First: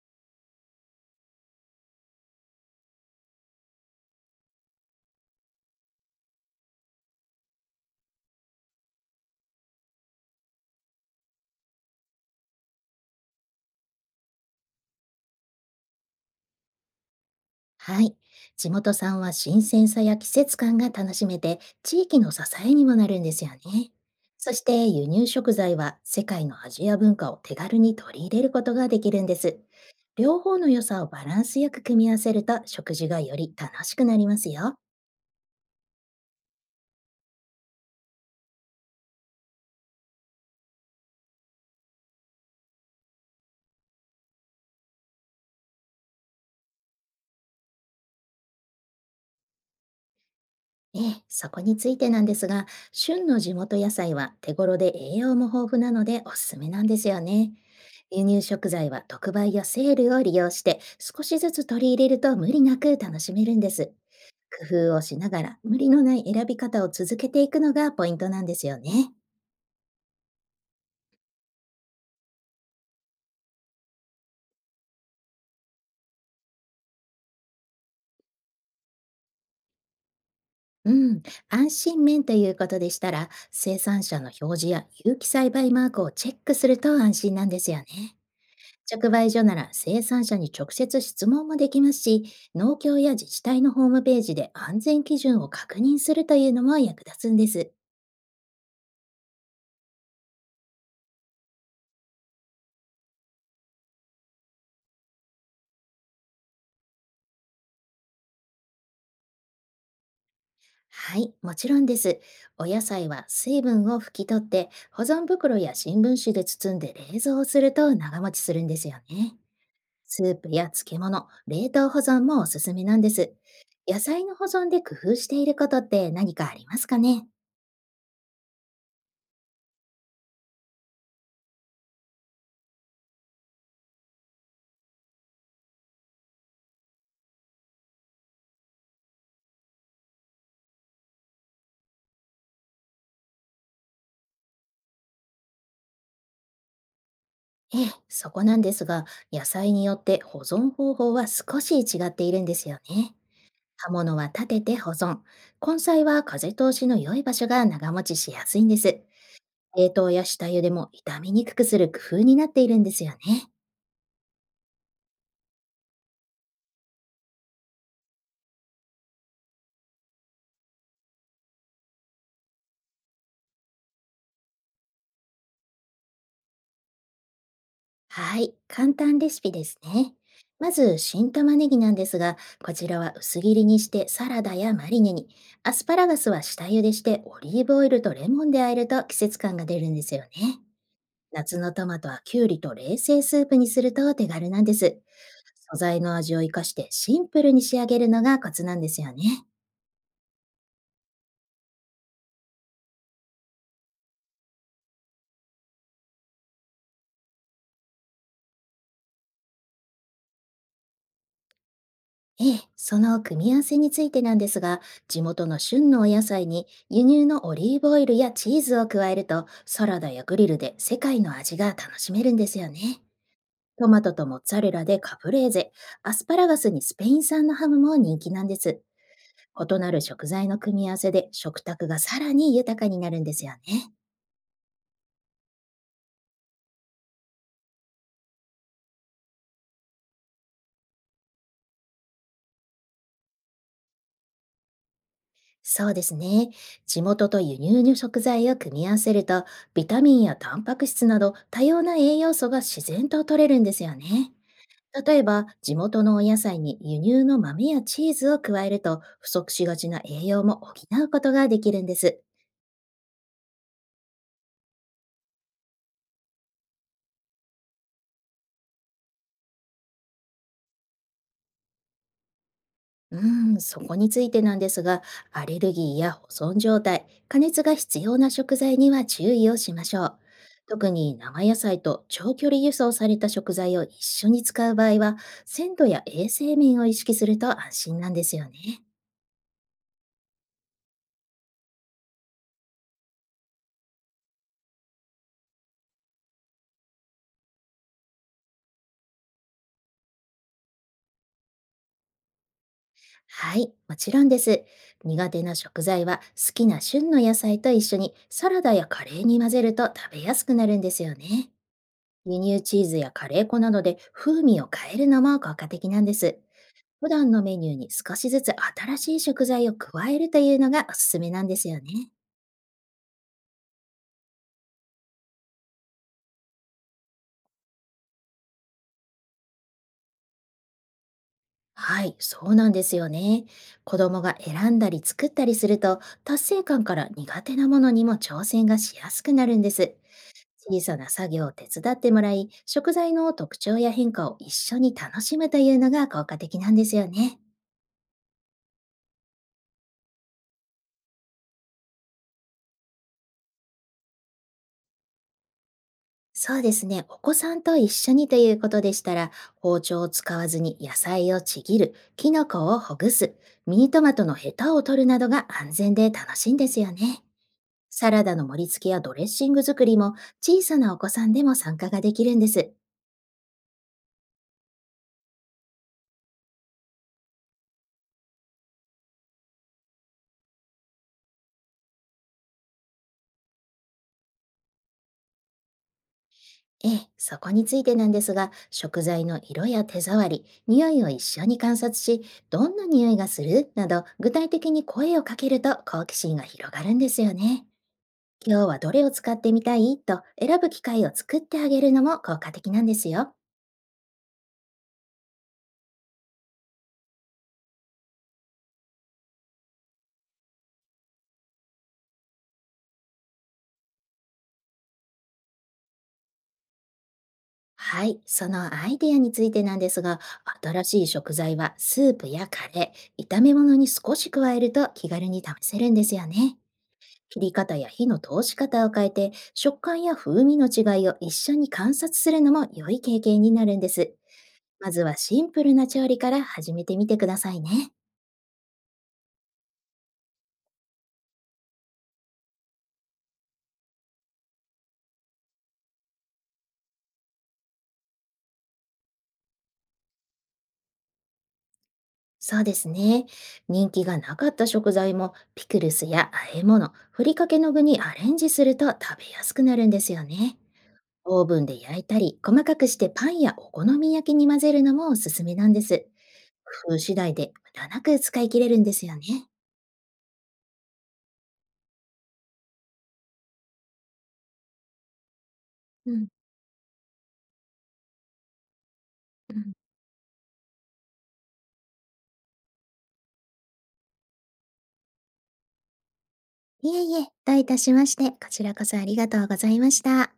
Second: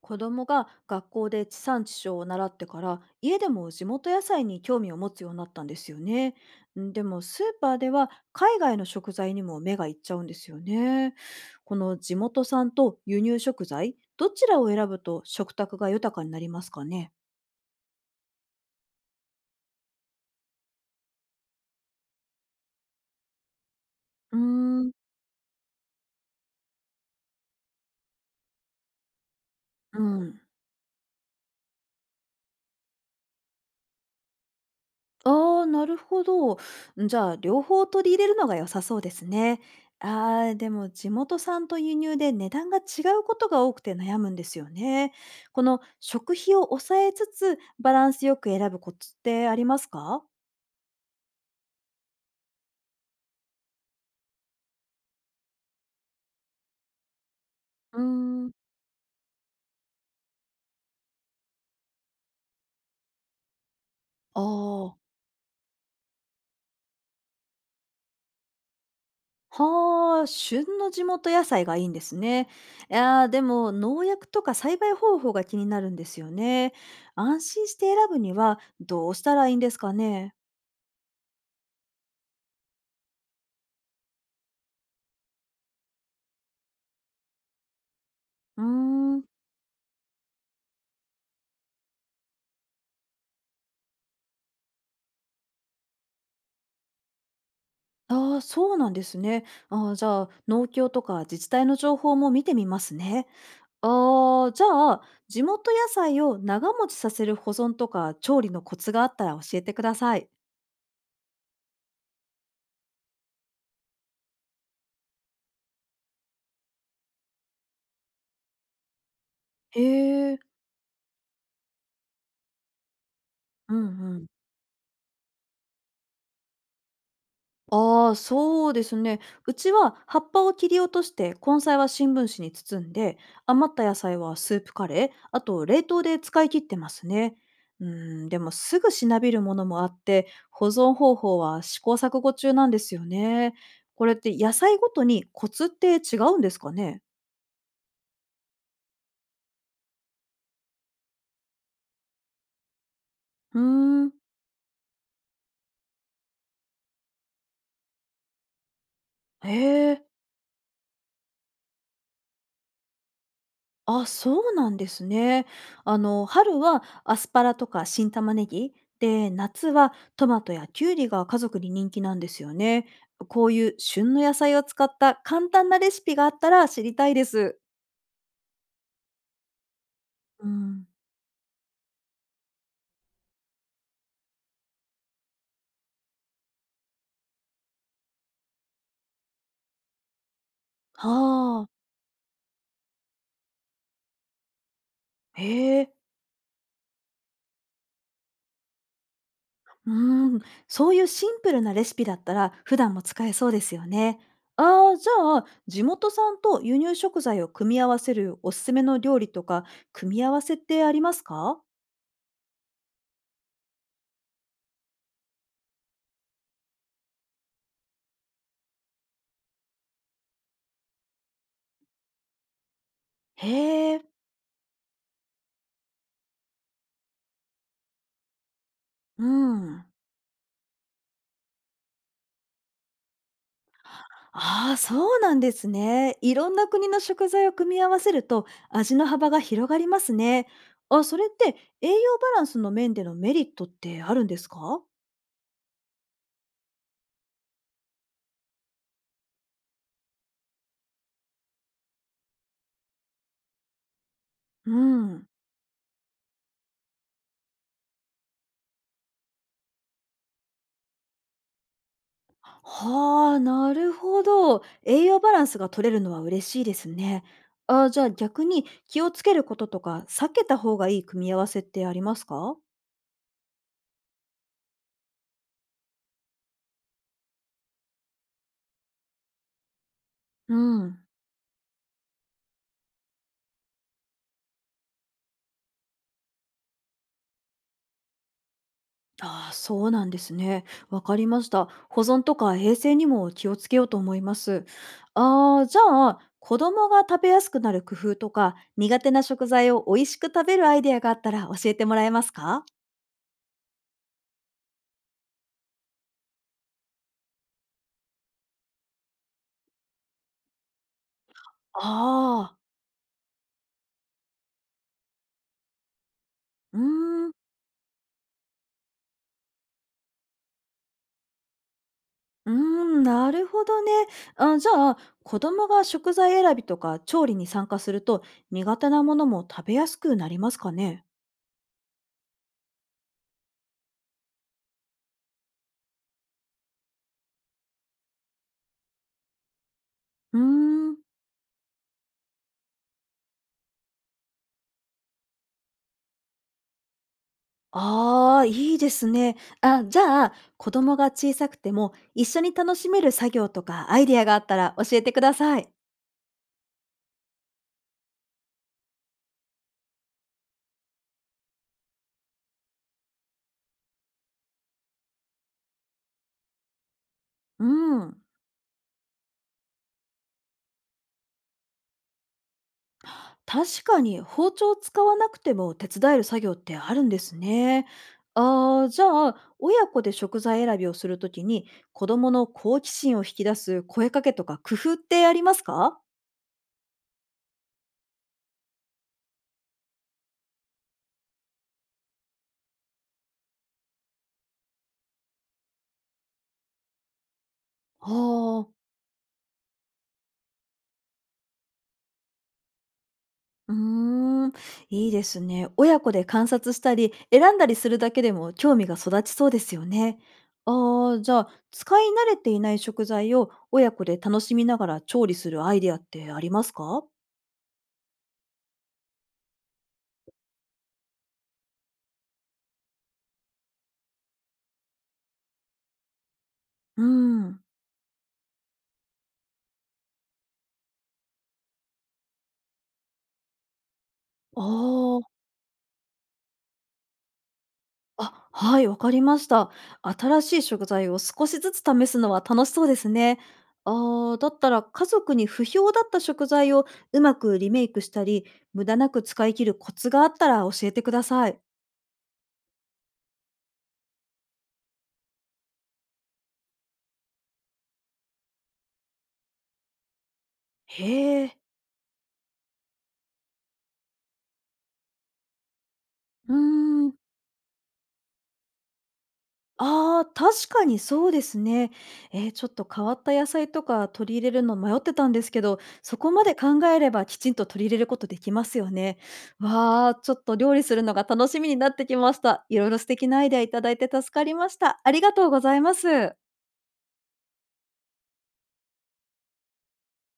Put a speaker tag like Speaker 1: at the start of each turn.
Speaker 1: 子供が学校で地産地消を習ってから家でも地元野菜に興味を持つようになったんですよね。んでもスーパーでは海外の食材にも目がいっちゃうんですよね。この地元産と輸入食材どちらを選ぶと食卓が豊かになりますかね？
Speaker 2: はい。地元産は新鮮さや季節感が楽しめて、地域の支えにもなるんですよね。
Speaker 1: うー
Speaker 2: そして
Speaker 1: ん。
Speaker 2: 輸入食材は世界の味や文化を手軽に取り入れることができるんです。
Speaker 1: う
Speaker 2: 両
Speaker 1: ん。
Speaker 2: 方の良さをバランスよく組み合わせると食事がより楽しくなりますよ。
Speaker 1: ああ、なるほど。んじゃあ、両方取り入れるのが良さそうですね。ああ、でも地元産と輸入で値段が違うことが多くて悩むんですよね。この食費を抑えつつバランスよく選ぶコツってありますか？
Speaker 2: ええ、そこについてなんですが、旬の地元野菜は手頃で栄養も豊富なのでおすすめなんですよね。
Speaker 1: うー
Speaker 2: 輸入
Speaker 1: ん、
Speaker 2: 食材は特売やセールを利用して少しずつ取り入れると無理なく楽しめるんです。
Speaker 1: あ
Speaker 2: 工夫
Speaker 1: あ、
Speaker 2: をしながら無理のない選び方を続けていくのがポイントなんですよね。
Speaker 1: はあ、旬の地元野菜がいいんですね。いやーでも農薬とか栽培方法が気になるんですよね。安心して選ぶにはどうしたらいいんですかね。
Speaker 2: うん、安心面ということでしたら、生産者の表示や有機栽培マークをチェックすると安心なんですよね。
Speaker 1: うー
Speaker 2: 直売
Speaker 1: ん。
Speaker 2: 所なら生産者に直接質問もできますし、農協や自治体のホームページで安全基準を確認するというのも役立つんです。
Speaker 1: ああ、そうなんですね。ああ、じゃあ、農協とか自治体の情報も見てみますね。ああ、じゃあ、地元野菜を長持ちさせる保存とか調理のコツがあったら教えてください。
Speaker 2: はい、もちろんです。お野菜は水分を拭き取って、保存袋や新聞紙で包んで冷蔵すると長持ちするんですよね。
Speaker 1: へ
Speaker 2: スー
Speaker 1: え、
Speaker 2: プや漬物、冷凍保存もおすすめなんです。
Speaker 1: うんう
Speaker 2: 野菜
Speaker 1: ん。
Speaker 2: の保存で工夫していることって何かありますかね。
Speaker 1: ああ、そうですね。うちは葉っぱを切り落として根菜は新聞紙に包んで、余った野菜はスープカレー、あと冷凍で使い切ってますね。うんでもすぐしなびるものもあって保存方法は試行錯誤中なんですよね。これって野菜ごとにコツって違うんですかね？
Speaker 2: ええ、そこなんですが、野菜によって保存方法は少し違っているんですよね。
Speaker 1: うー
Speaker 2: 葉
Speaker 1: ん。
Speaker 2: 物は立てて保存。根菜は風通しの良い場所が長持ちしやすいんです。
Speaker 1: へ
Speaker 2: 冷
Speaker 1: え。
Speaker 2: 凍や下茹でも傷みにくくする工夫になっているんですよね。
Speaker 1: あ、そうなんですね。あの、春はアスパラとか新玉ねぎ、で、夏はトマトやキュウリが家族に人気なんですよね。こういう旬の野菜を使った簡単なレシピがあったら知りたいです。
Speaker 2: はい、簡単レシピですね。
Speaker 1: う
Speaker 2: ま
Speaker 1: ん。
Speaker 2: ず、新玉ねぎなんですが、こちらは薄切りにしてサラダやマリネに、アスパラガスは下茹でしてオリーブオイルとレモンで和えると季節感が出るんですよね。
Speaker 1: は
Speaker 2: 夏の
Speaker 1: あ、
Speaker 2: トマトはきゅうりと冷製スープにすると手軽なんです。
Speaker 1: へ
Speaker 2: 素
Speaker 1: え。
Speaker 2: 材の味を生かしてシンプルに仕上げるのがコツなんですよね。
Speaker 1: うーん、そういうシンプルなレシピだったら普段も使えそうですよね。ああ、じゃあ、地元産と輸入食材を組み合わせるおすすめの料理とか、組み合わせってありますか？
Speaker 2: ええ、その組み合わせについてなんですが、地元の旬のお野菜に輸入のオリーブオイルやチーズを加えると、サラダやグリルで世界の味が楽しめるんですよね。ト
Speaker 1: へえ。
Speaker 2: マトとモッツァレラでカプレーゼ、アスパラガスにスペイン産のハムも人気なんです。
Speaker 1: う
Speaker 2: 異
Speaker 1: ん。
Speaker 2: なる食材の組み合わせで食卓がさらに豊かになるんですよね。
Speaker 1: ああ、そうなんですね。いろんな国の食材を組み合わせると味の幅が広がりますね。あ、それって栄養バランスの面でのメリットってあるんですか？
Speaker 2: そうですね。地元と輸入の食材を組み合わせると、ビタミンやタンパク質など多様な栄養素が自然と取れるんですよね。
Speaker 1: う
Speaker 2: 例え
Speaker 1: ん。
Speaker 2: ば、地元のお野菜に輸入の豆やチーズを加えると、不足しがちな栄養も補うことができるんです。
Speaker 1: はあ、なるほど。栄養バランスが取れるのは嬉しいですね。あ、じゃあ逆に気をつけることとか避けた方がいい組み合わせってありますか？
Speaker 2: うーん、そこについてなんですが、アレルギーや保存状態、加熱が必要な食材には注意をしましょう。
Speaker 1: う
Speaker 2: 特
Speaker 1: ん。
Speaker 2: に生野菜と長距離輸送された食材を一緒に使う場合は、鮮度や衛生面を意識すると安心なんですよね。
Speaker 1: ああ、そうなんですね。わかりました。保存とか衛生にも気をつけようと思います。ああ、じゃあ、子供が食べやすくなる工夫とか、苦手な食材を美味しく食べるアイデアがあったら教えてもらえますか？
Speaker 2: はい、もちろんです。苦手な食材は好きな旬の野菜と一緒にサラダやカレーに混ぜると食べやすくなるんですよね。
Speaker 1: あ
Speaker 2: 輸
Speaker 1: あ、
Speaker 2: 入チーズやカレー粉などで風味を変えるのも効果的なんです。
Speaker 1: うー
Speaker 2: 普段
Speaker 1: ん、
Speaker 2: のメニューに少しずつ新しい食材を加えるというのがおすすめなんですよね。
Speaker 1: うーん、なるほどね。あ、じゃあ、子供が食材選びとか調理に参加すると、苦手なものも食べやすくなりますかね？
Speaker 2: はい、そうなんですよね。子供が選んだり作ったりすると、達成感から苦手なものにも挑戦がしやすくなるんです。
Speaker 1: うー
Speaker 2: 小
Speaker 1: ん。
Speaker 2: さな作業を手伝ってもらい、食材の特徴や変化を一緒に楽しむというのが効果的なんですよね。
Speaker 1: ああ、いいですね。あ、じゃあ、子供が小さくても一緒に楽しめる作業とかアイデアがあったら教えてください。
Speaker 2: そうですね。お子さんと一緒にということでしたら、包丁を使わずに野菜をちぎる、キノコをほぐす、ミニトマトのヘタを取るなどが安全で楽しいんですよね。
Speaker 1: う
Speaker 2: サ
Speaker 1: ん。
Speaker 2: ラダの盛り付けやドレッシング作りも小さなお子さんでも参加ができるんです。
Speaker 1: 確かに包丁を使わなくても手伝える作業ってあるんですね。ああ、じゃあ、親子で食材選びをするときに子供の好奇心を引き出す声かけとか工夫ってありますか？
Speaker 2: ええ、そこについてなんですが、食材の色や手触り、匂いを一緒に観察し、どんな匂いがするなど、具体的に声をかけると好奇心が広がるんですよね。
Speaker 1: あ
Speaker 2: 今日
Speaker 1: あー。
Speaker 2: はどれを使ってみたいと選ぶ機会を作ってあげるのも効果的なんですよ。
Speaker 1: うーん、いいですね。親子で観察したり、選んだりするだけでも興味が育ちそうですよね。ああ、じゃあ、使い慣れていない食材を親子で楽しみながら調理するアイデアってありますか？
Speaker 2: はい、そのアイデアについてなんですが、新しい食材はスープやカレー、炒め物に少し加えると気軽に試せるんですよね。
Speaker 1: う
Speaker 2: 切り
Speaker 1: ん。
Speaker 2: 方や火の通し方を変えて、食感や風味の違いを一緒に観察するのも良い経験になるんです。まずは
Speaker 1: ああ、
Speaker 2: シンプルな調理から始めてみてくださいね。
Speaker 1: あ、はい、わかりました。新しい食材を少しずつ試すのは楽しそうですね。ああ、だったら家族に不評だった食材をうまくリメイクしたり、無駄なく使い切るコツがあったら教えてください。
Speaker 2: そうですね。人気がなかった食材もピクルスや和え物、ふりかけの具にアレンジすると食べやすくなるんですよね。オ
Speaker 1: へ
Speaker 2: ー
Speaker 1: え。
Speaker 2: ブンで焼いたり、細かくしてパンやお好み焼きに混ぜるのもおすすめなんです。
Speaker 1: うー
Speaker 2: 工夫
Speaker 1: ん、
Speaker 2: 次第で無駄なく使い切れるんですよね。
Speaker 1: ああ、確かにそうですね。ちょっと変わった野菜とか取り入れるの迷ってたんですけど、
Speaker 2: う
Speaker 1: そ
Speaker 2: ん。
Speaker 1: こまで考えればきちんと取り入れることできますよね。
Speaker 2: うん。
Speaker 1: わあ、ちょっと料理するのが楽しみになってきました。いろいろ素敵なアイデアいただいて助かりました。ありがとうございます。
Speaker 2: いえいえ、どういたしまして、こちらこそありがとうございました。